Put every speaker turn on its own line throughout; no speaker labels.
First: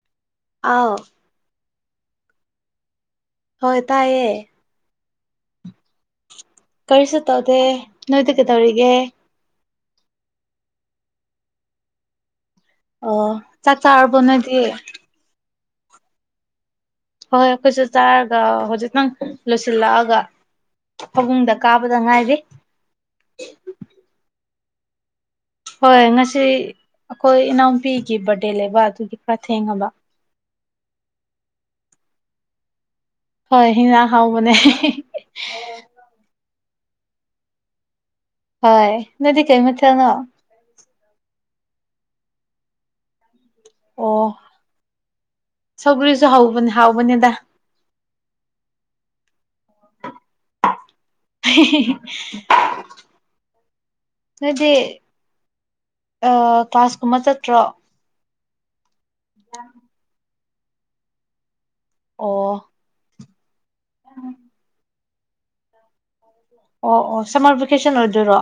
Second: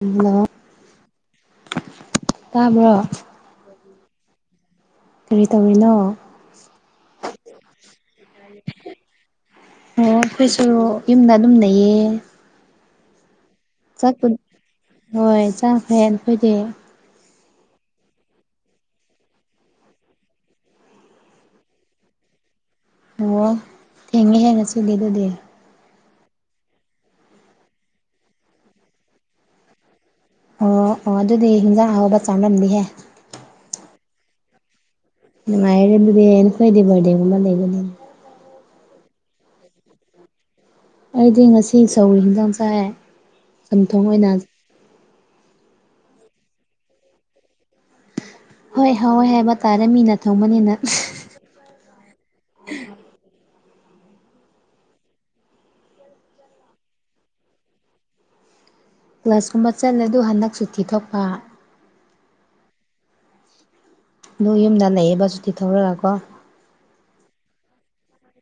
Hello
ꯑꯥꯎ
ꯇꯥꯕ꯭ꯔꯣ
ꯍꯣꯏ ꯇꯥꯏꯑꯦ
ꯀꯔꯤ ꯇꯧꯔꯤꯅꯣ
ꯀꯔꯤꯁꯨ ꯇꯧꯗꯦ ꯅꯣꯏꯗ ꯀꯩꯗꯧꯔꯤꯒꯦ
ꯑꯣ ꯑꯩꯈꯣꯏꯁꯨ ꯌꯨꯝꯗ ꯑꯗꯨꯝ ꯂꯩꯩꯌꯦ
ꯑꯣ ꯆꯥꯛ ꯆꯥꯔꯕꯣ ꯅꯣꯏꯗꯤ
ꯍꯣꯏ ꯆꯥꯈꯔꯦ ꯑꯩꯈꯣꯏꯗꯤ
ꯍꯣꯏ ꯑꯩꯈꯣꯏꯁꯨ ꯆꯥꯔꯒ ꯍꯧꯖꯤꯛꯇꯪ ꯂꯣꯏꯁꯤꯜꯂꯛꯑꯒ ꯐꯕꯨꯡꯗ ꯀꯥꯕꯗ ꯉꯥꯏꯔꯤ
ꯑꯣ ꯊꯦꯡꯉꯦ ꯍꯦ ꯉꯁꯤꯗꯤ ꯑꯗꯨꯗꯤ
ꯍꯣꯏ ꯉꯁꯤ ꯑꯩꯈꯣꯏ ꯏꯅꯥꯎꯄꯤꯒꯤ ꯕꯥꯔꯗꯦ ꯂꯩꯕ ꯑꯗꯨꯒꯤ ꯈꯔ ꯊꯦꯡꯉꯕ
ꯑꯣ ꯑꯣ ꯑꯗꯨꯗꯤ ꯍꯤꯟꯖꯥꯡ ꯑꯥꯎꯕ ꯆꯥꯔꯝꯅꯤꯍꯦ
ꯍꯣꯏ ꯍꯤꯟꯖꯥꯡ ꯑꯍꯥꯎꯕꯅꯦ
ꯅꯨꯉꯏꯌꯦꯅꯦ ꯑꯗꯨꯗꯤ ꯅꯈꯣꯏꯗꯤ ꯕꯥꯔꯗꯦꯒꯨꯝꯕ ꯂꯩꯕꯅꯦ
ꯍꯣꯏ ꯅꯣꯏꯗꯤ ꯀꯩ ꯃꯊꯦꯜꯅꯣ
ꯑꯩꯗꯤ ꯉꯁꯤ ꯁꯧꯒꯔꯤ ꯍꯤꯟꯖꯥꯡ ꯆꯥꯏ ꯆꯝꯊꯣꯡ
ꯑꯣ
ꯑꯣꯏꯅ
ꯁꯧꯒ꯭ꯔꯤꯁꯨ ꯍꯧꯕꯅꯤ ꯍꯥꯎꯕꯅꯦꯗ
ꯍꯣꯏ ꯍꯣꯎꯋꯤ ꯍꯥꯏꯕ ꯇꯥꯔꯦ ꯃꯤꯅ ꯊꯣꯡꯕꯅꯤꯅ
[unintelligible] ꯅꯣꯏꯗꯤ ꯑꯥ ꯀ꯭ꯂꯥꯁ ꯀꯨꯝꯕ ꯆꯠꯇ꯭ꯔꯣ
ꯀ꯭ꯂꯥꯁ ꯀꯨꯝꯕ ꯆꯠꯂꯦ ꯑꯗꯨ ꯍꯟꯂꯛ ꯁꯨꯨꯊꯤ ꯊꯣꯛꯄ
ꯑꯣ [unintelligible]
ꯑꯗꯣ ꯌꯨꯝꯗ ꯂꯩꯌꯦꯕ ꯁꯨꯇꯤ ꯊꯧꯔꯒꯀꯣ
ꯑꯣ ꯑꯣ ꯁꯝꯃꯔ ꯚꯦꯀꯦꯁꯟ ꯑꯣꯏꯗꯣꯏꯔꯣ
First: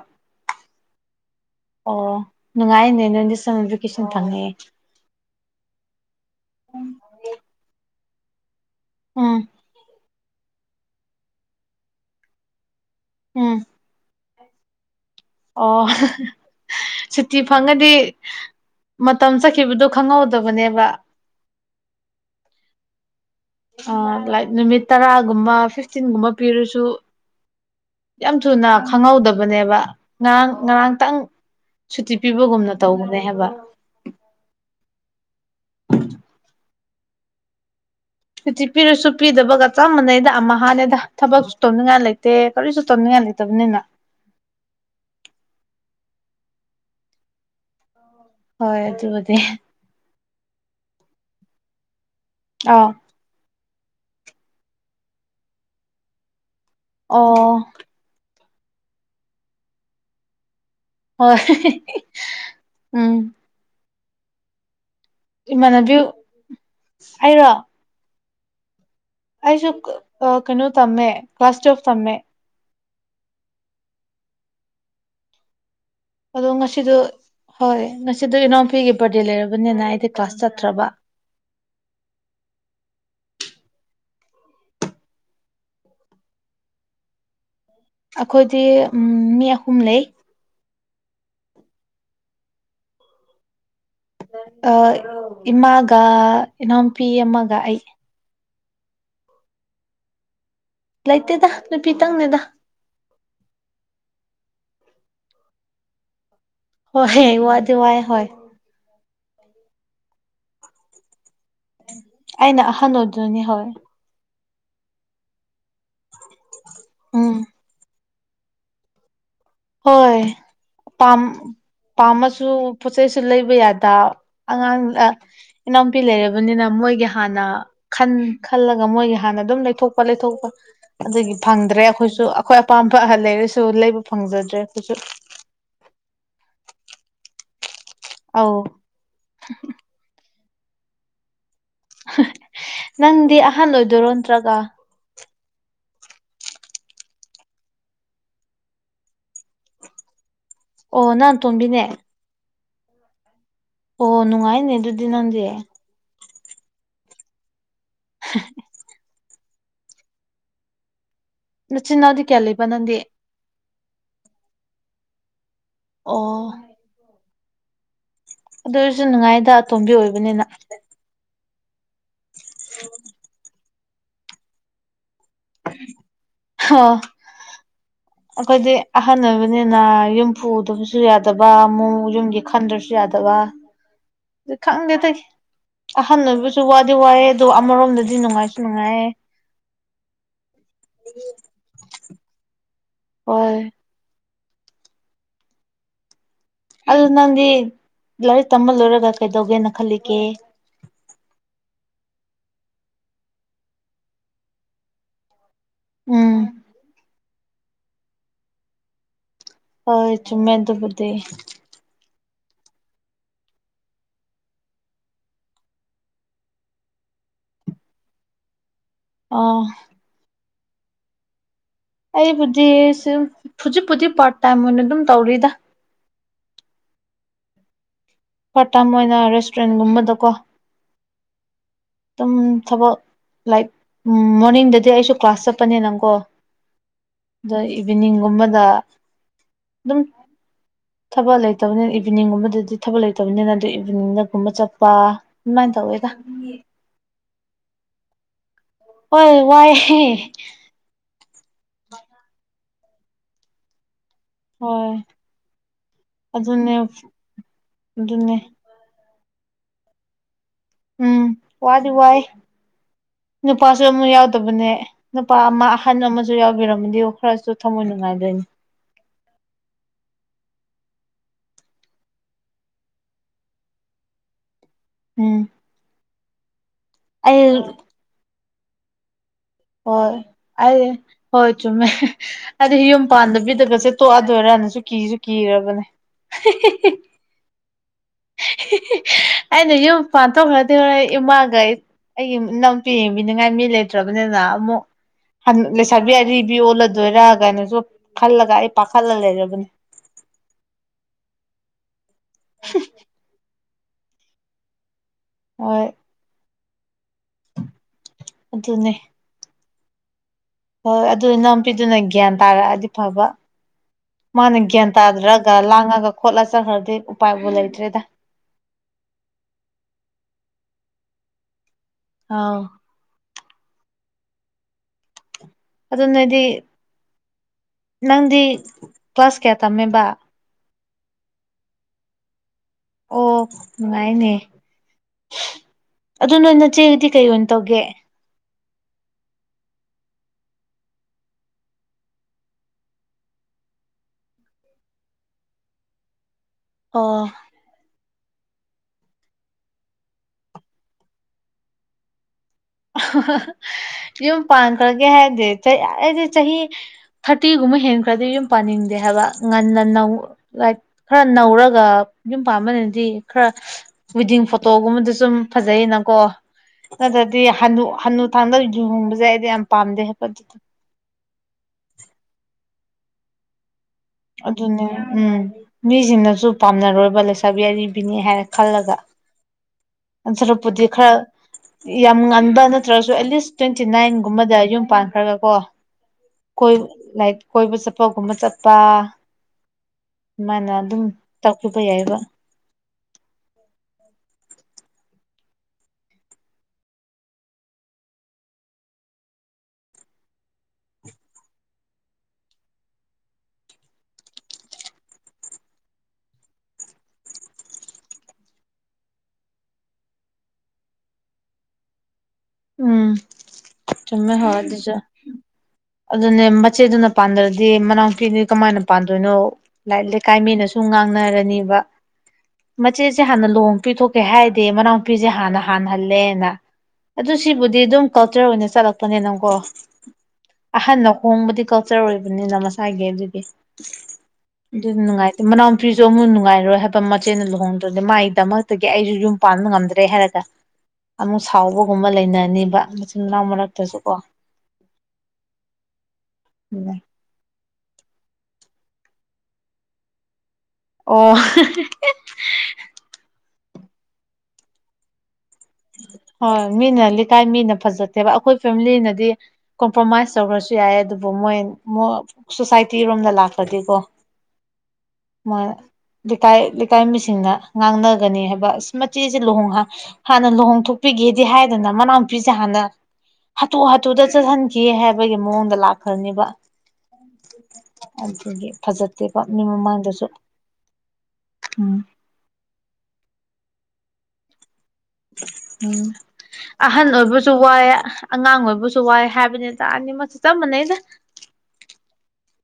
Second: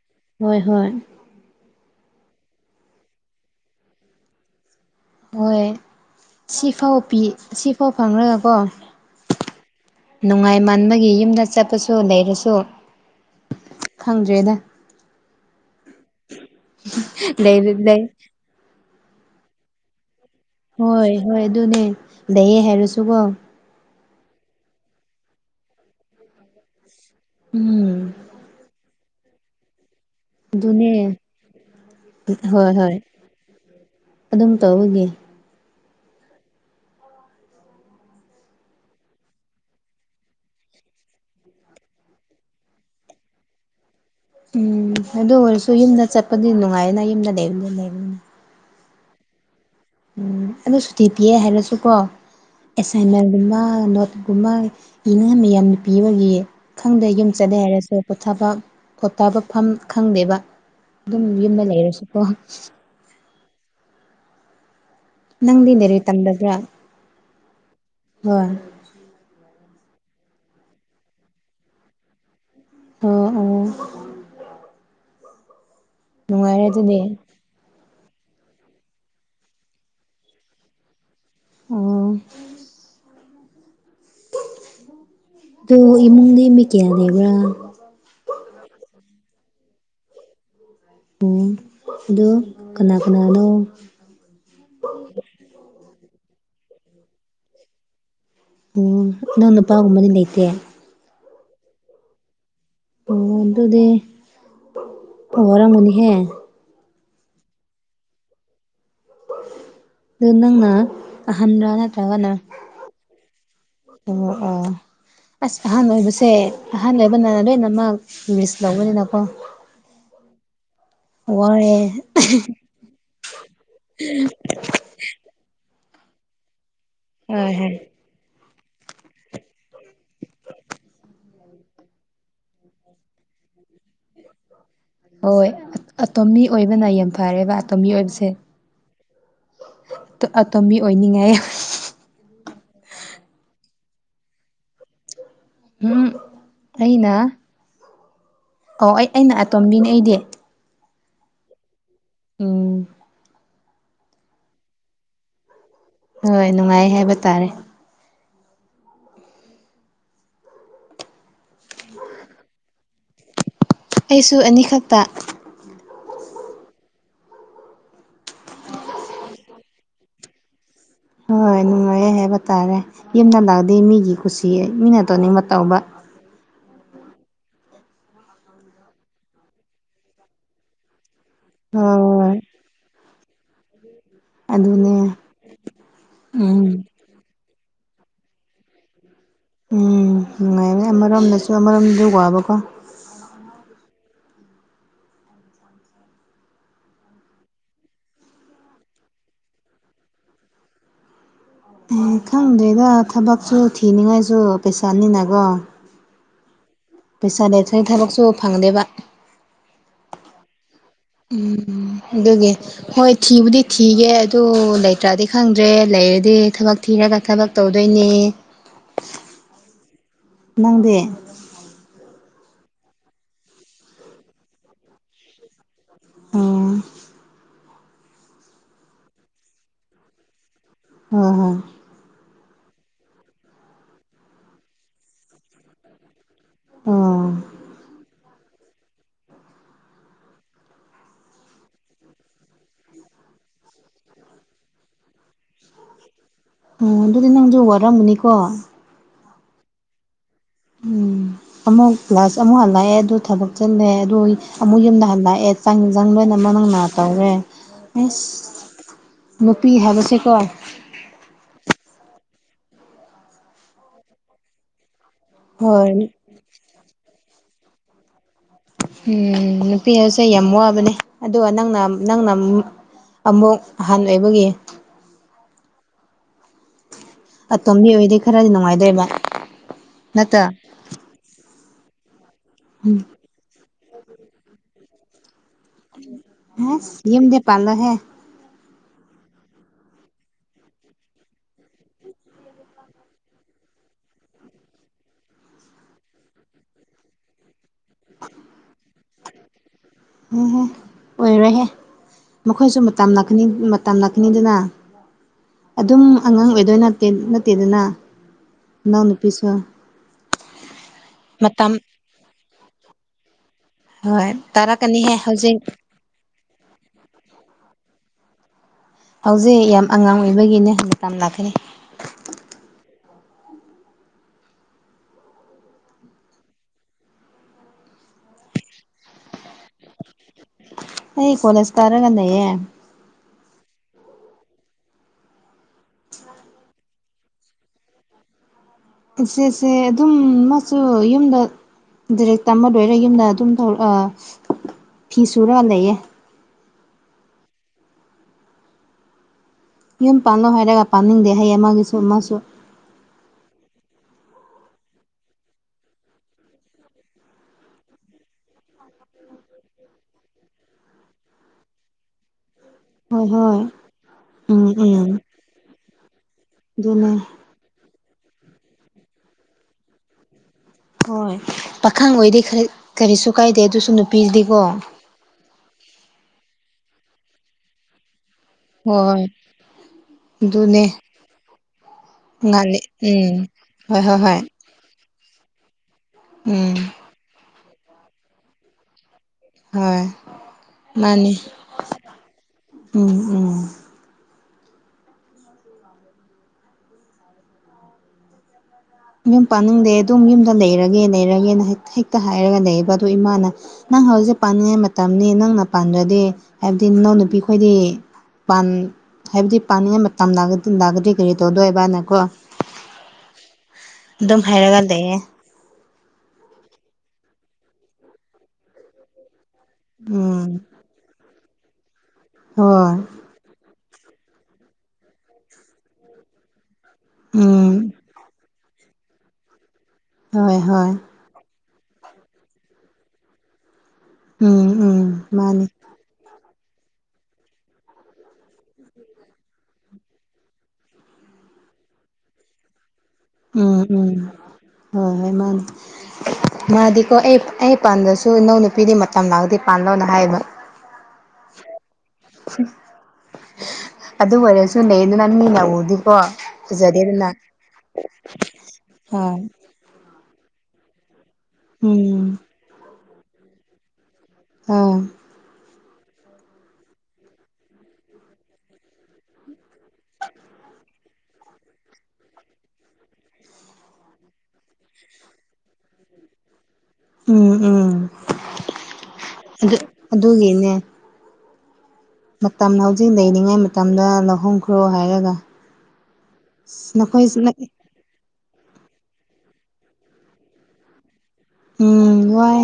ꯍꯣꯏ ꯍꯣꯏ
ꯑꯣ ꯅꯨꯡꯉꯥꯏꯅꯦ ꯅꯪꯗꯤ ꯁꯃꯔ ꯚꯦꯀꯦꯁꯟ ꯐꯪꯉꯦ
ꯍꯣꯏ ꯁꯤꯐꯧ ꯄꯤ ꯁꯤꯐꯧ ꯐꯪꯔꯒꯀꯣ
ꯎꯝ
ꯅꯨꯡꯉꯥꯏ ꯃꯥꯟꯕꯒꯤ ꯌꯨꯝꯗ ꯆꯠꯄꯁꯨ ꯂꯩꯕꯥꯁꯨ
ꯎꯝ
ꯈꯪꯗ꯭ꯔꯦꯗ
ꯑꯣ ꯁꯨꯇꯤ
ꯂꯩꯕ
ꯐꯪꯉꯗꯤ
ꯂꯩ
ꯃꯇꯝ ꯆꯠꯈꯤꯕꯗꯨ ꯈꯪꯍꯧꯗꯕꯅꯦꯕ
ꯍꯣꯏ ꯍꯣꯏ ꯑꯗꯨꯅꯦ ꯂꯩꯌꯦ ꯍꯥꯏꯔꯥꯁꯨꯀꯣ
ꯑ ꯂꯥꯏꯛ ꯅꯨꯃꯤꯠ ꯇꯔꯥꯒꯨꯝꯕ ꯐꯤꯐꯇꯤꯟꯒꯨꯝꯕ ꯄꯤꯔꯁꯨ
ꯎꯝ
ꯌꯥꯝ ꯊꯨꯅ ꯈꯪꯍꯧꯗꯕꯅꯦꯕ ꯉꯔꯥꯡ
ꯑꯗꯨꯅꯦ
ꯉꯔꯥꯡꯇꯪ ꯁꯨꯇꯤ ꯄꯤꯕꯒꯨꯝꯅ
ꯍꯣꯏ ꯍꯣꯏ
ꯇꯧꯕꯥꯅꯦ ꯍꯥꯏꯕ
ꯑꯗꯨꯝ ꯇꯧꯕꯒꯤ
ꯁꯨꯇꯤ ꯄꯤꯔꯁꯨ ꯄꯤꯗꯕꯒ ꯆꯞ ꯃꯥꯟꯅꯩꯗ ꯑꯝꯍꯥꯅꯦꯗ ꯊꯕꯛꯁꯨ ꯇꯧꯅꯤꯡꯉꯥꯏ ꯂꯩꯇꯦ ꯀꯔꯤꯁꯨ ꯇꯧꯅꯤꯡꯉꯥꯏ ꯂꯩꯇꯦ ꯇꯝꯅꯤꯅ
ꯎꯝ ꯑꯗꯨ ꯑꯣꯏꯔꯁꯨ ꯌꯨꯝꯗ ꯆꯠꯄꯗꯤ ꯅꯨꯡꯉꯥꯏꯌꯦꯅ ꯌꯨꯝꯗ ꯂꯩꯕꯅꯦ ꯂꯩꯕꯅꯦ꯫
ꯍꯣꯏ ꯑꯗꯨꯕꯨꯗꯤ
ꯎꯝ ꯑꯗꯨ ꯁꯨꯇꯤ ꯄꯤꯌꯦ ꯍꯥꯏꯔꯁꯨꯀꯣ
ꯑꯥ
ꯑꯦꯁꯥꯏꯟꯃꯦꯟꯒꯨꯝꯕ ꯅꯣꯠ ꯒꯨꯝꯕ ꯏꯅ ꯃꯥꯌꯥꯝ ꯄꯤꯕꯒꯤ ꯈꯪꯗꯦ ꯌꯨꯝ
ꯑꯣ
ꯆꯠꯂꯦ ꯍꯥꯏꯔꯁꯨ ꯄꯣꯊꯥꯕꯝ ꯄꯣꯊꯥꯕ ꯐꯝ ꯈꯪꯗꯦꯕ ꯑꯗꯨꯝ
ꯍꯣꯏ
ꯌꯨꯝꯗ ꯂꯩꯔꯁꯨꯀꯣ
ꯎꯝ
ꯅꯪꯗꯤ
ꯏꯃꯥꯟꯅꯕꯤ
ꯂꯥꯔꯤꯛ ꯇꯝꯗꯕ꯭ꯔꯥ
ꯑꯩꯔꯣ
ꯍꯣꯏ
ꯑꯩꯁꯨ ꯀꯩꯅꯣ ꯇꯝꯃꯦ ꯀ꯭ꯂꯥꯁ ꯇ꯭ꯋꯦꯜꯚ ꯇꯝꯃꯦ
ꯑꯣ ꯑꯣ
ꯑꯗꯣ
ꯅꯨꯡꯉꯥꯏꯔꯦ
ꯉꯁꯤꯗꯣ
ꯑꯗꯨꯗꯤ
ꯍꯣꯏ ꯉꯁꯤꯗꯣ ꯏꯅꯥꯎꯄꯤꯒꯤ ꯕꯥꯔꯗꯦ ꯂꯩꯔꯕꯅꯤꯅ ꯑꯩꯗꯤ ꯀ꯭ꯂꯥꯁ ꯆꯠꯇ꯭ꯔꯕ
ꯑꯣ ꯇꯣ ꯏꯃꯨꯡꯒꯤ ꯃꯤ ꯀꯌꯥ ꯂꯩꯕꯔꯥ
ꯑꯩꯈꯣꯏꯗꯤ ꯃꯤ ꯑꯍꯨꯝ ꯂꯩ
ꯎꯝ ꯑꯗꯨ ꯀꯅꯥ ꯀꯅꯥꯅꯣ
ꯑ ꯏꯃꯥꯒ ꯏꯅꯥꯎꯄꯤ ꯑꯃꯒ ꯑꯩ
ꯑꯝ ꯅꯪ ꯅꯨꯄꯥ ꯒꯨꯝꯕꯗꯤ ꯂꯩꯇꯦ
ꯂꯩꯇꯦꯗ ꯅꯨꯄꯤ ꯇꯪꯅꯦꯗ
ꯑꯣ ꯑꯗꯨꯗꯤ ꯔ ꯃꯅꯤꯍꯦ
ꯍꯣꯏ ꯏ ꯋꯥꯗ ꯋꯥꯥꯏ ꯍꯣꯏ
ꯑꯗꯨ ꯅꯪꯅ ꯑꯍꯟ꯭ꯔꯥ ꯅꯠꯇ꯭ꯔꯒꯅ
ꯑꯩꯅ ꯑꯍꯟ ꯑꯗꯨꯗꯨꯅꯤ ꯍꯣꯏ
ꯑꯣ ꯑꯣ ꯑꯁ ꯑꯍꯥꯟ ꯑꯣꯏꯕꯁꯦ ꯑꯍꯥꯟ ꯑꯣꯏꯕꯅ
ꯎꯝ
ꯂꯣꯏꯅꯃꯛ ꯏꯪꯂꯤꯁ ꯂꯧꯕꯅꯤꯅꯀꯣ
ꯍꯣꯏ ꯄꯥꯝ
ꯋꯥꯔꯦ
ꯄꯥꯝꯃꯥꯁꯨ ꯄꯣꯠ ꯆꯩꯁꯨ ꯂꯩꯕ ꯌꯥꯗ ꯑꯉꯥꯡ ꯂꯥ ꯏꯅꯥꯎꯄꯤ ꯂꯩꯔꯕꯅꯤꯅ ꯃꯣꯏꯒꯤ ꯍꯥꯟꯅ
ꯍꯣꯏ ꯍꯣꯏ
ꯈꯟ ꯈꯜꯂꯒ ꯃꯣꯏꯒꯤ ꯍꯥꯟꯅ ꯑꯗꯨꯝ ꯂꯩꯊꯣꯛꯄ ꯂꯩꯊꯣꯛꯄ ꯑꯗꯨꯒꯤ ꯐꯪꯗ꯭ꯔꯦ ꯑꯩꯈꯣꯏꯁꯨ ꯑꯩꯈꯣꯏ ꯑꯄꯥꯝꯕ ꯑꯍꯜ ꯂꯩꯔꯁꯨ ꯂꯩꯕ ꯐꯪꯖꯗꯦ
ꯍꯣꯏ ꯑꯇꯣꯝ ꯃꯤ ꯑꯣꯏꯕꯅ ꯌꯥꯝ ꯐꯔꯦꯕ ꯑꯇꯣꯝꯕꯤ ꯑꯣꯏꯕꯁꯦ
ꯑꯧ
ꯑꯇꯣꯝꯕꯤ ꯑꯣꯏꯅꯤꯡꯉꯤ
ꯅꯪꯗꯤ ꯑꯍꯥꯟ ꯑꯣꯏꯗꯣꯏꯔꯣ ꯅꯠꯇ꯭ꯔꯒ
ꯎꯝ ꯑꯩꯅ ꯑꯣ ꯑꯩ ꯑꯩꯅ ꯑꯇꯣꯝꯕꯤꯅꯤ ꯑꯩꯗꯤ
ꯑꯣ ꯅꯪ ꯑꯇꯣꯝꯕꯤ ꯅꯦ
ꯎꯝ
ꯑꯣ ꯅꯨꯡꯉꯥꯏꯅꯦ ꯑꯗꯨꯗꯤ ꯅꯪꯗꯤ
ꯍꯣꯏ ꯅꯨꯡꯉꯥꯏ ꯍꯥꯏꯕ ꯇꯥꯔꯦ
[unintelligible] ꯅꯥꯆꯤ ꯅꯥꯅꯥꯎ ꯗꯤ ꯀꯌꯥ ꯂꯩꯕ ꯅꯪꯗꯤ
ꯑꯩꯁꯨ ꯑꯅꯤꯈꯛꯇ
ꯑꯣ ꯑꯗꯨ ꯑꯣꯏꯔꯁꯨ ꯅꯨꯡꯉꯥꯏꯗ ꯑꯇꯣꯝꯕꯤ ꯑꯣꯏꯕꯅꯤꯅ
ꯍꯣꯏ ꯅꯨꯡꯉꯥꯏꯔꯩ ꯍꯥꯏꯕ ꯇꯥꯔꯦ ꯌꯨꯝꯗ ꯂꯥꯛꯗꯦ ꯃꯤꯒꯤ ꯀꯨꯁꯤ ꯃꯤꯅ ꯇꯧꯅꯤꯡꯕ ꯇꯧꯕ
ꯍꯣ ꯑꯩꯈꯣꯏꯗꯤ ꯑꯍꯟꯅꯕꯅꯤꯅ ꯌꯨꯝ ꯄꯨꯗꯕꯁꯨ ꯌꯥꯗꯕ ꯃꯑꯣ
ꯍꯣꯏ
ꯌꯨꯝꯒꯤ ꯈꯟꯗ꯭ꯔꯁꯨ ꯌꯥꯗꯕ ꯑ
ꯑꯗꯨꯅꯦ
ꯈꯪꯗꯦ ꯇ ꯑꯍꯟꯅ ꯑꯣꯏꯕꯁꯨ
ꯎꯝ
ꯋꯥꯗꯤ ꯋꯥꯏꯑꯦ ꯑꯗꯣ ꯑꯃꯔꯣꯝꯗꯗꯤ ꯅꯨꯡꯉꯥꯏꯁꯨ ꯅꯨꯡꯉꯥꯏꯌꯦ
ꯎꯝ ꯅꯨꯡꯉꯥꯏꯔꯦ ꯑꯃꯔꯣꯝꯗꯁꯨ ꯑꯃꯔꯣꯝꯗꯁꯨ ꯋꯥꯕꯀꯣ
ꯍꯣꯏ ꯑꯗꯨ ꯅꯪꯗꯤ ꯂꯥꯏꯔꯤꯛ ꯇꯝꯕ ꯂꯣꯏꯔꯒ ꯀꯩꯗꯧꯒꯦꯅ ꯈꯜꯂꯤꯒꯦ
ꯑꯦ ꯈꯪꯗꯦꯗ ꯊꯕꯛꯁꯨ ꯊꯤꯅꯤꯡꯉꯥꯏꯁꯨ ꯄꯩꯁꯥꯅꯤꯅꯀꯣ
ꯎꯝ
ꯄꯩꯁꯥ ꯅꯦ ꯊꯔꯤ ꯊꯥꯕꯛꯁꯨ ꯐꯪꯗꯦꯕ
ꯍꯣꯏ ꯆꯨꯝꯃꯦ ꯑꯗꯨꯕꯨ ꯗꯤ
ꯎꯝ ꯑꯗꯨꯒꯤ ꯍꯣꯏ ꯊꯤꯕꯨꯗꯤ ꯊꯤꯒꯦ ꯑꯗꯨ ꯂꯩꯇ꯭ꯔꯗꯤ ꯈꯪꯗ꯭ꯔꯦ ꯂꯩꯔꯗꯤ ꯊꯕꯛ ꯊꯤꯔꯒ ꯊꯕꯛ ꯇꯧꯗꯣꯏꯅꯦ
ꯑꯣ
ꯅꯪꯗꯤ
ꯑꯩꯕꯨꯗꯤ ꯁ ꯍꯧꯖꯤꯛꯄꯨꯗꯤꯛ ꯄꯥꯔꯠ ꯇꯥꯏꯝ ꯑꯣꯏꯅ ꯑꯗꯨꯝ ꯇꯧꯔꯤꯗ
ꯑꯥ
ꯄꯇꯥ ꯑꯣꯏꯅ ꯔꯦꯁꯇꯨꯔꯦꯟꯒꯨꯝꯕꯗꯀꯣ
ꯍꯣꯏ ꯍꯣꯏ
ꯑꯗꯨꯝ ꯊꯕꯛ ꯂꯥꯏꯛ ꯃꯣꯔꯅꯤꯡ ꯗꯗꯤ ꯑꯩꯁꯨ ꯀ꯭ꯂꯥꯁ ꯆꯠꯄꯅꯦ ꯅꯥ ꯀꯣ
ꯑꯣ
ꯑꯗ ꯏꯚꯤꯅꯤꯡꯒꯨꯝꯕꯗ ꯑꯗꯨꯝ ꯊꯕꯛ ꯂꯩꯇꯕꯅꯤꯅ ꯏꯚꯤꯅꯤꯡ ꯒꯨꯝꯕ ꯗꯥꯗꯤ ꯊꯕꯛ ꯂꯩꯇꯕꯅꯤꯅ ꯑꯗꯨ ꯏꯚꯤꯅꯤꯡ ꯒꯨꯝꯕ ꯗꯥ ꯆꯠꯄꯥ ꯑꯗꯨꯃꯥꯏꯅ ꯇꯧꯋꯦꯗ
ꯑꯣ ꯑꯗꯨꯗꯤ ꯅꯪꯁꯨ ꯋꯥꯔꯝꯒꯅꯤꯀꯣ
ꯍ‌ꯣꯏ ꯋꯥꯏꯍ‌ꯦ
ꯎꯝ ꯑꯃꯨꯛ ꯀ꯭ꯂꯥꯁ ꯑꯃꯨꯛ ꯍꯜꯂꯛꯑꯦ ꯑꯗꯨ ꯊꯕꯛ ꯆꯜꯂꯦ ꯑꯗꯣꯏ ꯑꯃꯨꯛ
ꯍꯣꯏ
ꯌꯨꯝꯗ ꯍꯜꯂꯛꯑꯦ ꯆꯥꯛ ꯌꯦꯟꯁꯥꯡ ꯂꯣꯏꯅꯃꯛ
ꯑꯗꯨꯅꯦ
ꯅꯪꯅ ꯇꯧꯔꯦ ꯑꯦꯁ
ꯑꯗꯨꯅꯦ
ꯅꯨꯄꯤ ꯍꯥꯏꯕꯁꯦꯀꯣ
ꯎꯝ ꯋꯥꯗꯤ ꯋꯥꯏꯌꯦ ꯅꯨꯄꯥ ꯁꯨ ꯑꯃꯨꯛ ꯌꯧꯗꯕ ꯅꯦ꯫ ꯅꯨꯄꯥ ꯑꯃ
ꯍꯣꯏ
ꯑꯍꯟ
ꯎꯝ
ꯑꯃꯁꯨ ꯌꯥꯎꯕꯤꯔꯝꯃꯗꯤ ꯈꯔꯁꯨ ꯊꯝꯃꯣꯏ ꯅꯨꯡꯉꯥꯏꯗꯣꯏꯅ‌ꯦ
ꯎꯝ ꯅꯨꯄꯤ ꯍꯥꯏꯁꯦ ꯌꯥꯝ ꯋꯥꯕꯅꯦ ꯑꯗ‌ꯣ ꯅꯪꯅ ꯅꯪꯅ ꯑꯃꯨꯛ ꯑꯍꯟ ꯑꯣꯏꯕꯒꯤ
ꯎꯝ ꯑꯩ
ꯑꯇꯣꯝꯕꯤ ꯑꯣꯏꯗꯤ ꯈꯔꯗꯤ ꯅꯨꯡꯉꯥꯏꯗꯣꯏꯕ
ꯍꯣꯏ
ꯅꯠꯇ꯭ꯔꯥ
ꯑꯩ ꯍꯣꯏ ꯆꯨꯝꯃꯦ ꯑꯗ‌ꯣ ꯌꯨꯝ
ꯎꯝ
ꯄꯥꯟꯗꯕꯤꯗꯒꯁ‌ꯦ ꯇꯣꯛꯑꯗꯣꯏꯔꯅꯁꯨ ꯀꯤꯁꯨ ꯀꯤꯔꯕꯅꯦ
ꯍꯝ ꯌꯨꯝꯗꯤ ꯄꯥꯟꯂꯣꯍꯦ
ꯑꯩꯅ ꯌꯨꯝ ꯄꯥꯟꯊꯣꯛꯈ꯭ꯔꯗꯤ ꯏꯃꯥꯒ ꯑꯩꯒꯤ ꯏꯅꯥꯎꯄꯤ ꯌꯦꯡꯕꯤꯅꯤꯡꯉꯥꯏ ꯃꯤ ꯂꯩꯇ꯭ꯔꯕꯅꯤꯅ ꯑꯃꯨꯛ ꯂꯩꯁꯥꯕꯤ ꯑꯔꯤꯕꯤ ꯑꯣꯜꯂꯗꯣꯏꯔꯥ ꯀꯥꯏꯅꯁꯨ ꯈꯜꯂꯒ ꯑꯩ ꯄꯥꯈꯠꯂꯒ ꯂꯩꯔꯕꯅꯦ
ꯎꯝꯍꯨꯝ ꯑꯣꯏꯔꯣꯏꯍꯦ ꯃꯈꯣꯏꯁꯨ ꯃꯇꯝ ꯂꯥꯛꯀꯅꯤ ꯃꯇꯝ ꯂꯛꯀꯅꯤꯗꯅ
ꯍꯣꯏ
ꯑꯗꯨꯝ ꯑꯉꯥꯡ ꯑꯣꯏꯗꯣꯏ ꯅꯠꯇꯦ ꯅꯠꯇ‌ꯦꯗꯅ
ꯑꯗꯨꯅꯦ
ꯅꯅꯥꯎꯅꯨꯄꯤꯁꯨ
ꯍꯣꯏ ꯑꯗꯨ ꯏꯅꯥꯎꯄꯤꯗꯨꯅ ꯒ꯭ꯌꯥꯟ ꯇꯥꯔꯛꯑꯗꯤ ꯐꯕ
ꯍꯣꯏ
ꯃꯥꯅ ꯒ꯭ꯌꯥꯟ
ꯇꯥꯔꯛꯀꯅꯤꯍꯦ
ꯇꯥꯗ꯭ꯔꯒ
ꯍꯧꯖꯤꯛ
ꯂꯥꯡꯉꯒ ꯈꯣꯠꯂ ꯆꯠꯈ꯭ꯔꯗꯤ ꯎꯄꯥꯏꯕꯨ ꯂꯩꯇ꯭ꯔꯦꯗ
ꯍꯧꯖꯤꯛ ꯌꯥꯝ ꯑꯉꯥꯡ ꯑꯣꯏꯕꯒꯤꯅꯦ ꯃꯇꯝ ꯂꯥꯛꯈꯤꯅꯤ
ꯑꯥꯎ ꯑꯗꯨ ꯅ‌ꯣꯏꯗꯤ ꯅꯪꯗꯤ ꯀ꯭ꯂꯁ ꯀꯌꯥ ꯇꯝꯃꯦꯕ
ꯑꯩ ꯀꯣꯂꯦꯖ ꯀꯥꯔꯒ ꯂꯩꯌꯦ
ꯑꯣ ꯅꯨꯡꯉꯥꯏꯌ‌ꯦꯅꯦ ꯑꯗꯨ ꯅꯣꯏ ꯅꯆꯦꯗꯤ ꯀꯩ ꯑꯣꯏꯅ ꯇꯧꯒꯦ
ꯏꯆꯦꯁꯦ ꯑꯗꯨꯝ ꯃꯁꯨ ꯌꯨꯝꯗ ꯗꯥꯏꯔꯦꯛ ꯇꯝꯕꯂ‌ꯣꯏꯔꯦ ꯌꯨꯝꯗ ꯑꯗꯨꯝ ꯑꯥ ꯐꯤ ꯁꯨꯔꯒ ꯂꯩꯌꯦ
ꯑꯣ
ꯌꯨꯝ ꯄꯥꯜꯂ‌ꯣ ꯍꯥꯏꯔꯒ ꯄꯥꯅꯤꯡꯗꯦ ꯍꯥꯏꯌ‌ꯦ ꯃꯒꯤꯁꯨ ꯃꯁꯨ
ꯌꯨꯝ ꯄꯥꯟꯈ꯭ꯔꯒꯦ ꯍꯥꯏꯗ‌ꯦ ꯑꯩꯗꯤ ꯆꯍꯤ ꯊꯥꯔꯇꯤꯒꯨꯝꯕ ꯍꯦꯟꯈ꯭ꯔꯗꯤ ꯌꯨꯝ ꯄꯥꯟꯅꯤꯡꯗꯦ ꯍꯥꯏꯕ ꯉꯟꯅ ꯅꯧ ꯂꯥꯏꯛ ꯈꯔ ꯅꯧꯔꯒ ꯌꯨꯝ ꯄꯥꯟꯕꯅ ꯗꯤ
ꯍꯣꯏ
ꯈꯔ
ꯍꯣꯏ
ꯋꯤꯗꯤꯡ
ꯎꯝ ꯎꯝ
ꯐꯣꯇꯣꯒꯨꯝꯕꯗ ꯁꯨꯝ ꯐꯖꯩꯅꯀꯣ
ꯑꯗꯨꯅꯦ
ꯅꯠꯇꯔ ꯨꯍꯟꯅꯨ ꯍꯟꯅꯨ ꯊꯪꯗ ꯂꯨꯍꯣꯡꯕꯁꯦ ꯑꯩꯗꯤ ꯌꯥꯝ ꯄꯥꯝꯗꯦ ꯍꯥꯏꯕ ꯑꯗꯨꯗ‌ꯣ
ꯍꯣꯏ ꯄꯥꯈꯪ ꯑꯣꯏꯗꯤ ꯀꯔꯤꯁꯨ ꯀꯥꯏꯗꯦ ꯑꯗꯨꯁꯨ ꯅꯨꯄꯤꯗꯤꯀꯣ
ꯑꯗꯨꯅꯦ ꯎꯝ ꯃꯤꯁꯤꯡꯅꯁꯨ ꯄꯥꯝꯅꯔꯣꯏꯕ ꯂꯩꯁꯥꯕꯤ ꯑꯔꯤꯕꯤꯅꯤ ꯍꯥꯏꯔ
ꯍꯣꯏ
ꯑꯗꯨꯏ
ꯑꯗꯨꯅꯦ
ꯁꯔꯨꯛꯄꯨꯗꯤ ꯈꯥꯔ꯭ ꯌꯥꯝ ꯉꯟꯕ
ꯉꯥꯜꯂꯤ
ꯅꯠꯇ꯭ꯔꯒꯁꯨ
ꯎꯝ
ꯑꯦꯠꯂꯤꯁ ꯇ꯭ꯋꯦꯟꯇꯤ
ꯍꯣꯏ ꯍꯣꯏ ꯍꯣꯏ
ꯅꯥꯏꯟꯒꯨꯝꯕꯗ ꯌꯨꯝ ꯄꯥꯟꯈ꯭ꯔꯒ ꯀꯣ ꯀꯣꯏ
ꯎꯝ
ꯂꯥꯏꯛ ꯀꯣꯏꯕ ꯆꯠꯄꯒꯨꯝꯕ ꯆꯠꯄ
ꯍꯣꯏ
ꯑꯗꯨꯃꯥꯏꯅ ꯑꯗꯨꯝ
ꯃꯥꯅꯤ
ꯇꯧꯕ ꯌꯥꯏꯌ‌ꯦꯕ
ꯎꯝ ꯎꯝ ꯌꯨꯝ ꯄꯥꯟꯅꯤꯡꯗꯦ ꯑꯗꯨꯝ ꯌꯨꯝꯗ ꯂꯩꯔꯒꯦ ꯂꯩꯔꯒꯦꯅ ꯍꯥꯏ ꯍꯦꯛꯇ ꯍꯥꯏꯔꯒ ꯂꯩꯌꯦꯕ ꯑꯗꯨ ꯏꯃꯥꯅ ꯅꯪ ꯍꯧꯖꯤꯛ ꯄꯥꯟꯅꯤꯡꯉꯥꯏ ꯃꯇꯝꯅ‌ꯦ ꯅꯪꯅ ꯄꯥꯟꯗ꯭ꯔꯗꯤ ꯍꯥꯏꯕꯗꯤ ꯅꯅꯥꯎꯅꯨꯄꯤ ꯈꯣꯏꯗꯤ ꯄꯥꯟ ꯍꯥꯏꯕꯗꯤ ꯄꯥꯟꯅꯤꯡꯉꯥꯏ ꯃꯇꯝ ꯂꯥꯛꯑ ꯂꯥꯛꯑꯒꯗꯤ ꯀꯔꯤ ꯇꯧꯗꯣꯏꯕꯅꯀꯣ
ꯎꯝ ꯆꯃꯦ
ꯑꯗꯨꯝ
ꯍꯥꯥꯏ
ꯍꯥꯏꯔꯒ
ꯑꯗꯨꯖꯨ
ꯂꯩꯌꯦ
ꯑꯗꯨꯅꯦ ꯃꯆꯦꯗꯨꯅ ꯄꯥꯟꯗ꯭ꯔꯗꯤ ꯃꯅꯥꯎꯄꯤꯅ ꯀꯃꯥꯏꯅ ꯄꯥꯟꯗꯣꯏꯅꯣ ꯂꯩꯀꯥꯏ
ꯎꯝ
ꯃꯤꯅꯁꯨ ꯁꯨꯝ ꯉꯥꯡꯅꯔꯅꯤꯕ
ꯍꯣꯏ
ꯃꯆꯦꯠ ꯁꯦ ꯍꯥꯟꯅ ꯂꯨꯍꯣꯡ ꯄꯤꯊꯣꯛꯀꯦ ꯍꯥꯏꯗꯦ ꯃꯅꯥꯎꯅꯨꯄꯤꯁꯦ ꯍꯥꯟꯅ ꯍꯥꯟꯍꯜꯂꯦꯅ ꯑꯗꯨ ꯁꯤꯕꯨꯗꯤ
ꯎꯝ
ꯑꯗꯨꯝ ꯀꯜꯆꯔ ꯑꯣꯏꯅ ꯆꯠꯂꯛꯄꯅꯦꯅ ꯀꯣ
ꯍꯣꯏ ꯍꯣꯏ
ꯑꯍꯟꯅ ꯍꯣꯡꯕꯗꯤ ꯀꯜꯆꯔ ꯑꯣꯏꯕꯅꯤꯅ ꯃꯁꯥꯒꯤ ꯑꯗꯨꯗꯤ
ꯎꯝ
ꯑꯗꯨ
ꯎꯝ
ꯅꯨꯡꯉꯥꯏꯇꯦ
ꯃꯥꯅꯤ
ꯃꯅꯥꯎꯄꯤꯖꯨ ꯍꯣꯡ ꯅꯨꯡꯉꯥꯏꯔꯣꯏ ꯍꯥꯏꯕ ꯃꯆꯦꯅ ꯂꯨꯍꯣꯡꯗ꯭ꯔꯗꯤ ꯃꯒꯤꯗꯃꯛ ꯑꯗꯒꯤ ꯑꯩꯁꯨ ꯌꯨꯝ ꯄꯥꯟꯕ ꯉꯝꯗ꯭ꯔꯦ ꯍꯥꯏꯔꯒ ꯑꯃꯨꯛ ꯁꯥꯎꯕꯒꯨꯝꯕ ꯂꯩꯅꯅꯤꯕ ꯃꯅꯥꯎ
ꯎꯝ
ꯃꯔꯛꯇꯁꯨ ꯀꯣ
ꯎꯝ ꯍꯣꯏ ꯍꯣꯏ ꯃꯥꯅꯦ
ꯑꯗꯨꯅ
ꯃꯥꯗꯤ ꯍꯣꯏ ꯑꯩ ꯑꯩ ꯄꯥꯟꯗꯁꯨ ꯏꯅꯥꯎ ꯅꯨꯄꯤꯗꯤ ꯃꯇꯝ ꯂꯥꯡꯗꯤ ꯄꯥꯟꯜꯂꯣꯅ ꯍꯥꯏꯌꯦꯕ
ꯑꯣ
ꯑꯗꯨ ꯑꯣꯏꯁꯨ ꯂꯩꯌꯦꯗꯅ ꯃꯤ ꯎꯔ
ꯍꯣꯏ ꯃꯤꯅ ꯂꯩꯀꯥꯏ ꯃꯤꯅ ꯐꯖꯗꯦꯕ ꯑꯩꯈꯣꯏ ꯐꯦꯃꯤꯂꯤꯅꯗꯤ
ꯍꯣꯏ
ꯀꯣꯝꯄ꯭ꯔꯣꯃꯥꯏꯁ ꯇꯧꯔꯁꯨ ꯌꯥꯏ ꯑꯗꯨꯕꯨ ꯃꯣꯏ
ꯎꯝ
ꯁꯣꯁꯥꯏꯇꯤꯔꯣꯝꯗ ꯂꯥꯛꯄꯗꯤꯀꯣ
ꯑꯥ
ꯃꯥ ꯂꯩꯀꯥꯏ ꯂꯩꯀꯥꯏ ꯃꯤꯁꯤꯡꯅ ꯉꯥꯡꯅꯒꯅꯤ ꯍꯥꯏꯕ ꯑꯥ ꯃꯆꯦꯁꯦ ꯂꯨꯍꯣꯡ ꯍꯥꯟꯅ ꯂꯨꯍꯣꯡꯊꯣꯛ ꯄꯤꯒꯦꯗꯤ ꯍꯥꯏꯗꯅ ꯃꯅꯥꯎꯄꯤꯁꯦ ꯍꯥꯟꯅ ꯍꯥꯊꯨ ꯍꯥꯊꯨꯗ ꯆꯠꯍꯟꯈꯤꯌꯦ ꯍꯥꯏꯕꯒꯤ ꯃꯑꯣꯡꯗ ꯂꯥꯛꯈ꯭ꯔꯅꯤꯕ
ꯎꯝ ꯎꯝ
ꯑꯗꯨꯗꯒꯤ ꯐꯖꯗꯦꯕꯣ ꯃꯤ
ꯑꯗꯨ
ꯃꯃꯥꯡꯗꯁꯨ
ꯑꯗꯨꯒꯤꯅꯦ
ꯎꯝ
ꯃꯇꯝ ꯍꯧꯖꯤꯛ ꯂꯩꯔꯤꯉꯩ ꯃꯇꯝꯗ ꯂꯧꯍꯣꯡꯈ꯭ꯔꯣ ꯍꯥꯏ
ꯎꯝ ꯑꯍꯟ
ꯅꯈꯣꯏ
ꯑꯣꯏꯕꯁꯨ ꯋꯥꯏꯑꯦ ꯑꯉꯥꯡ ꯑꯣꯏꯕꯁꯨ ꯋꯥꯏ ꯍꯥꯏꯕꯅꯦꯇ ꯑꯅꯤꯃꯛ ꯆꯞ ꯃꯥꯟꯅꯩꯗ
ꯎꯝ ꯋꯥꯏ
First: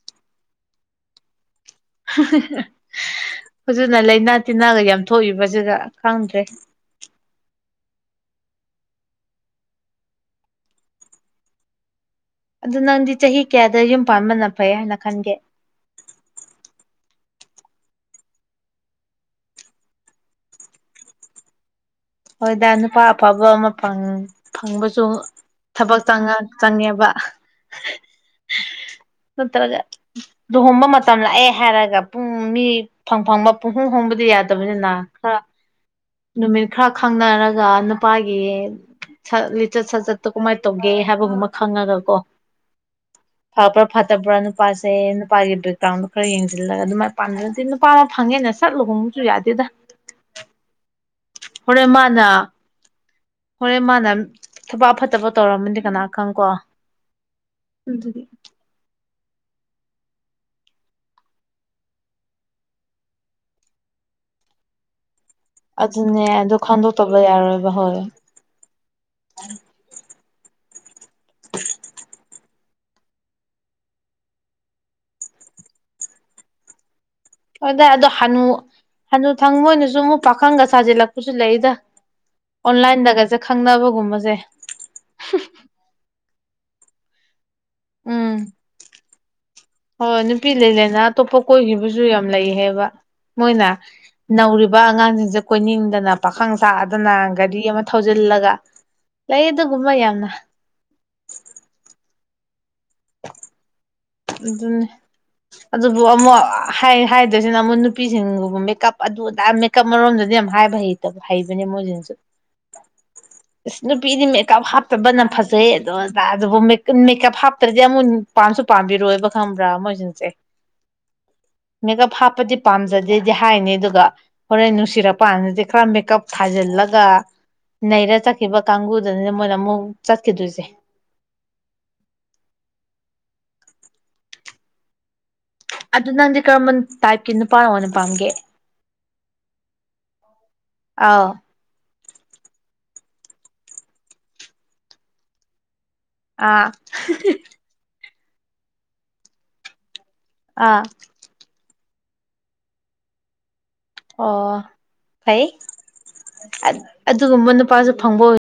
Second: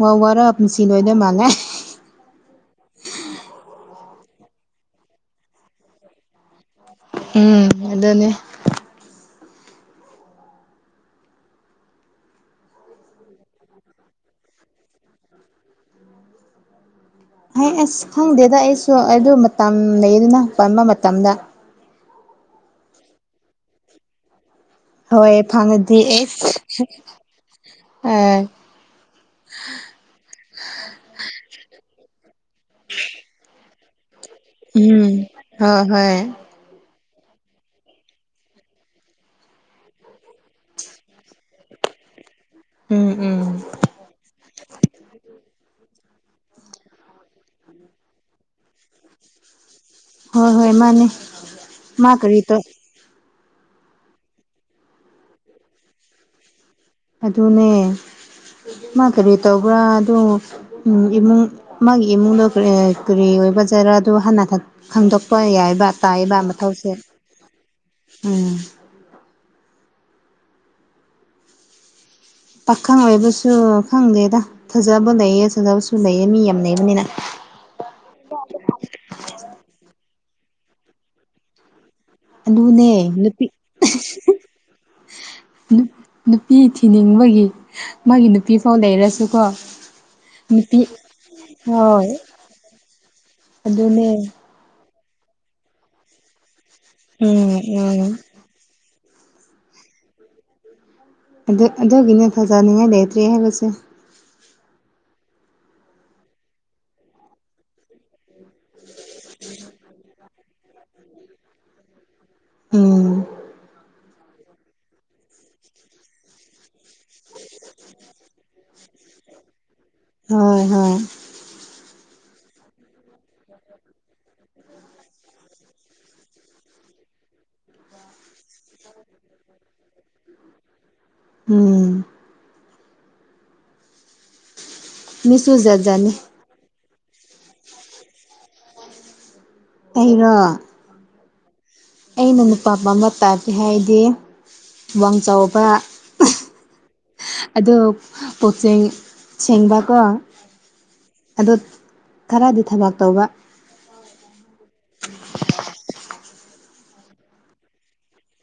ꯋꯥ ꯋꯥꯔ ꯄꯨꯟꯁꯤ ꯂꯣꯏꯗ ꯃꯥꯜꯂꯦ
ꯍꯧꯖꯤꯅ ꯂꯩꯥꯏꯅꯥ ꯇꯤꯟꯅꯥꯒ ꯌꯥꯝ ꯊꯣꯛꯏꯕꯁꯤꯒ ꯈꯪꯗ꯭ꯔꯦ
ꯎꯝ ꯑꯗꯨꯅꯦ
ꯑꯗꯨ ꯅꯪꯗꯤ ꯆꯍꯤ ꯀꯌꯥꯗ ꯌꯨꯝ ꯄꯥꯟꯕꯅ ꯐꯩ ꯍꯥꯏꯅ ꯈꯟꯒꯦ
[inaudible] ꯍꯥꯏ ꯑꯁ ꯈꯪꯗꯦꯗ ꯑꯩꯁꯨ ꯑꯗꯨ ꯃꯇꯝ ꯂꯩꯗꯨꯅ ꯄꯟꯕ ꯃꯇꯝꯗ
ꯍꯣꯏꯗ ꯅꯨꯄꯥ ꯑꯐꯕ ꯑꯃ ꯐꯪꯉ ꯐꯪꯕꯁꯨ
ꯍꯣꯏ ꯐꯪꯉꯗꯤ
ꯊꯕꯛ
ꯑꯦꯁ
ꯆꯪꯉꯦꯕ
ꯑ
ꯅꯠꯇ꯭ꯔꯒ ꯂꯨꯍꯣꯡꯕ ꯃꯇꯝ ꯂꯥꯛꯑꯦ ꯍꯥꯏꯔꯒ ꯄꯨꯡ ꯃꯤ ꯐꯪ ꯐꯪꯕ ꯄꯪꯍꯣꯡ ꯍꯣꯡꯕꯗꯤ ꯌꯥꯗꯕꯅꯤꯅ
ꯎꯝ
ꯈꯔ
ꯍꯣꯏ ꯍꯣꯏ
ꯅꯨꯃꯤꯠ ꯈꯔ ꯈꯪꯅꯔꯒ ꯅꯨꯄꯥꯒꯤ ꯂꯤꯆꯠ ꯁꯥꯠꯆꯠꯇꯣ ꯀꯃꯥꯏꯅ ꯇꯧꯒꯦ ꯍꯥꯏꯕꯒꯨꯝꯕ ꯈꯪꯉꯒ ꯀꯣ
ꯎꯝ ꯎꯝ
ꯐꯕ꯭ꯔꯥ ꯐꯠꯇꯕ꯭ꯔꯥ ꯅꯨꯄꯥꯁꯦ ꯅꯨꯄꯥꯒꯤ ꯕꯦꯛꯒ꯭ꯔꯥꯎꯟꯗꯣ ꯈꯔ ꯌꯦꯡꯁꯤꯜꯂꯒ ꯑꯗꯨꯃꯥꯏꯅ ꯄꯥꯟꯒꯔꯗꯤ ꯅꯨꯄꯥ ꯐꯪꯉꯦꯅ ꯁꯠ ꯂꯨꯍꯣꯡꯕꯁꯨ ꯌꯥꯗꯦꯗ
ꯍꯣꯏ ꯍꯣꯏ ꯃꯥꯅꯦ
ꯍꯣꯔꯦꯟ
ꯃꯥ
ꯃꯥꯅ
ꯀꯔꯤ ꯇꯧ
ꯍꯣꯔꯦꯟ ꯃꯥꯅ ꯊꯕꯛ ꯐꯠꯇꯕ ꯇꯧꯔꯝꯃꯗꯤ ꯀꯅꯥ ꯈꯪ ꯀꯣ
ꯑꯗꯨꯅꯦ ꯃꯥ ꯀꯔꯤ ꯇꯧꯕ꯭ꯔꯥ ꯑꯗꯨ ꯎꯝ ꯏꯃꯨꯡ ꯃꯥꯒꯤ ꯏꯃꯨꯡꯗꯣ ꯀꯔꯤ ꯑꯣꯏꯕ ꯖꯔꯥꯗꯨ ꯍꯥꯟꯅ ꯈꯪꯗꯣꯛ ꯍꯣꯏ ꯌꯥꯏꯕ
ꯑꯗꯨꯅꯦ
ꯇꯥꯛꯏꯕ
ꯑꯗꯨ
ꯃꯊꯧꯁꯦ
ꯈꯪꯗꯣꯛꯇꯕ ꯌꯥꯔꯣꯏꯕ ꯍꯣꯏ
ꯎꯝ
[unintelligible]
ꯄꯥꯈꯪ ꯑꯣꯏꯕꯁꯨ ꯈꯪꯗꯦꯗ ꯐꯖꯕ ꯂꯩꯌꯦ ꯐꯖꯗꯕꯁꯨ ꯂꯩꯌꯦ ꯃꯤ ꯌꯥꯝ ꯂꯩꯕꯅꯤꯅ
ꯍꯗꯥꯏ ꯑꯗꯣ ꯍꯅꯨ ꯍꯅꯨ ꯊꯪꯗ ꯃꯣꯏꯅꯁꯨ ꯑꯃꯨꯛ ꯄꯥꯈꯪꯒ ꯁꯥꯖꯤꯜꯂꯛꯄꯁꯨ ꯂꯩꯗ
ꯑꯗꯨꯨꯅꯦ
ꯑꯣꯟꯂꯥꯏꯟꯗꯒꯁꯦ
ꯅꯨꯄꯤ
ꯈꯪꯅꯕꯒꯨꯝꯕꯁꯦ
ꯅꯨꯄꯤ ꯊꯤꯅꯤꯡꯕꯒꯤ ꯃꯥꯒꯤ
ꯎꯝ
ꯅꯨꯄꯤ ꯐꯥꯎ ꯂꯩꯔꯁꯨꯀꯣ
ꯍꯣꯏ ꯅꯨꯄꯤ ꯂꯩ ꯂꯩꯅ ꯑꯇꯣꯞꯄ ꯀꯣꯏꯈꯤꯕꯁꯨ
ꯍꯣꯏ
ꯌꯥꯝ ꯂꯩ ꯍꯥꯏꯕ ꯃꯣꯏꯅ
ꯑꯗꯨꯅꯦ
ꯅꯧꯔꯤꯕ ꯕ ꯑꯉꯥꯡꯁꯤꯡꯁꯦ ꯀꯣꯏꯅꯤꯡꯗꯅ ꯄꯥꯈꯪ ꯁꯥꯥꯗꯅ
ꯎꯝ
ꯒꯥꯔꯤ ꯑꯃ
ꯎꯝ
ꯊꯧꯖꯤꯜꯂꯒ ꯂꯩ ꯑꯗꯨꯒꯨꯝꯕ ꯌꯥꯝꯅ
ꯑꯗꯨ ꯑꯗꯨꯒꯤꯅꯤ ꯐꯖꯥꯅꯤꯡꯉꯥꯏ ꯂꯩꯇ꯭ꯔꯤ ꯍꯥꯏꯕꯁꯦ
ꯑꯗꯨꯅꯤ ꯑꯗꯨꯕꯨ ꯑꯃꯨꯛ ꯍꯥꯏꯗꯣꯏꯁꯤꯅ ꯑꯃꯨꯛ ꯅꯨꯄꯤꯁꯤꯡꯒꯨꯝꯕ ꯃꯦꯀꯞ ꯑꯗꯨꯗꯥ ꯀꯞ ꯃꯔꯔꯣꯝꯗꯗꯤ ꯌꯥꯝ ꯍꯥꯏꯕ ꯍꯩꯇꯕ ꯍꯩꯕꯅꯦ ꯃꯣꯏꯁꯤꯅꯁꯨ
ꯎꯝ
ꯏꯁ ꯅꯨꯄꯤꯗꯤ ꯃꯦꯀꯞ ꯍꯥꯞꯇꯕꯅ ꯐꯖꯩ ꯑꯗꯨꯗꯣꯖꯕꯨ ꯃꯦꯀꯞ ꯍꯥꯞꯇ꯭ꯔꯗꯤ ꯑꯃꯨꯛ ꯄꯥꯟ ꯔꯣꯏꯕ ꯈꯪꯕ꯭ꯔꯥ ꯃꯣꯏꯁꯤꯡꯁꯦ
ꯍꯣꯏ ꯍꯣꯏ
ꯃꯦꯀꯞ ꯍꯥꯞꯄꯗꯤ ꯄꯥꯝꯖꯗꯦꯗꯤ ꯍꯥꯏꯅꯤ ꯑꯗꯨꯒ ꯍꯣꯔꯦꯟ ꯅꯨꯡꯁꯤꯔꯛꯄꯥꯟꯗꯗꯤ ꯈꯔ ꯃꯦꯀꯞ ꯊꯥꯖꯤꯜꯂꯒ ꯅꯩꯔ ꯆꯠꯈꯤꯕ ꯀꯥꯡꯒꯨꯗꯨꯅꯤꯅ ꯃꯣꯏꯅ ꯑꯃꯨꯛ ꯆꯠꯈꯤꯗꯣꯏꯁꯦ
ꯎꯝ ꯃꯤꯁꯨꯨ ꯖꯠ ꯖꯠꯅꯤ
ꯀꯃꯟ ꯇꯥꯏꯞꯀꯤ ꯅꯨꯄꯥ ꯑꯣꯏꯅ ꯄꯥꯝꯒꯦ
ꯑꯩꯅꯣ
ꯑꯧꯎ
ꯑꯩꯅ ꯅꯨꯄꯥ ꯄꯥꯝꯕ ꯇꯥꯏꯕ ꯍꯥꯏꯗꯤ ꯋꯥꯡ ꯆꯥꯎꯕ
ꯑꯥ
ꯑꯗꯣ ꯄꯣꯇꯆꯩ ꯁꯦꯡꯕꯀꯣ
ꯑꯥ
ꯑꯗꯣ ꯈꯔꯗꯤ ꯊꯕꯛ ꯇꯧꯕ
ꯑꯣ ꯐꯩ ꯑꯗꯨꯒꯨꯝꯕ ꯅꯨꯄꯥꯁꯨ ꯐꯪꯕ ꯑꯣꯏ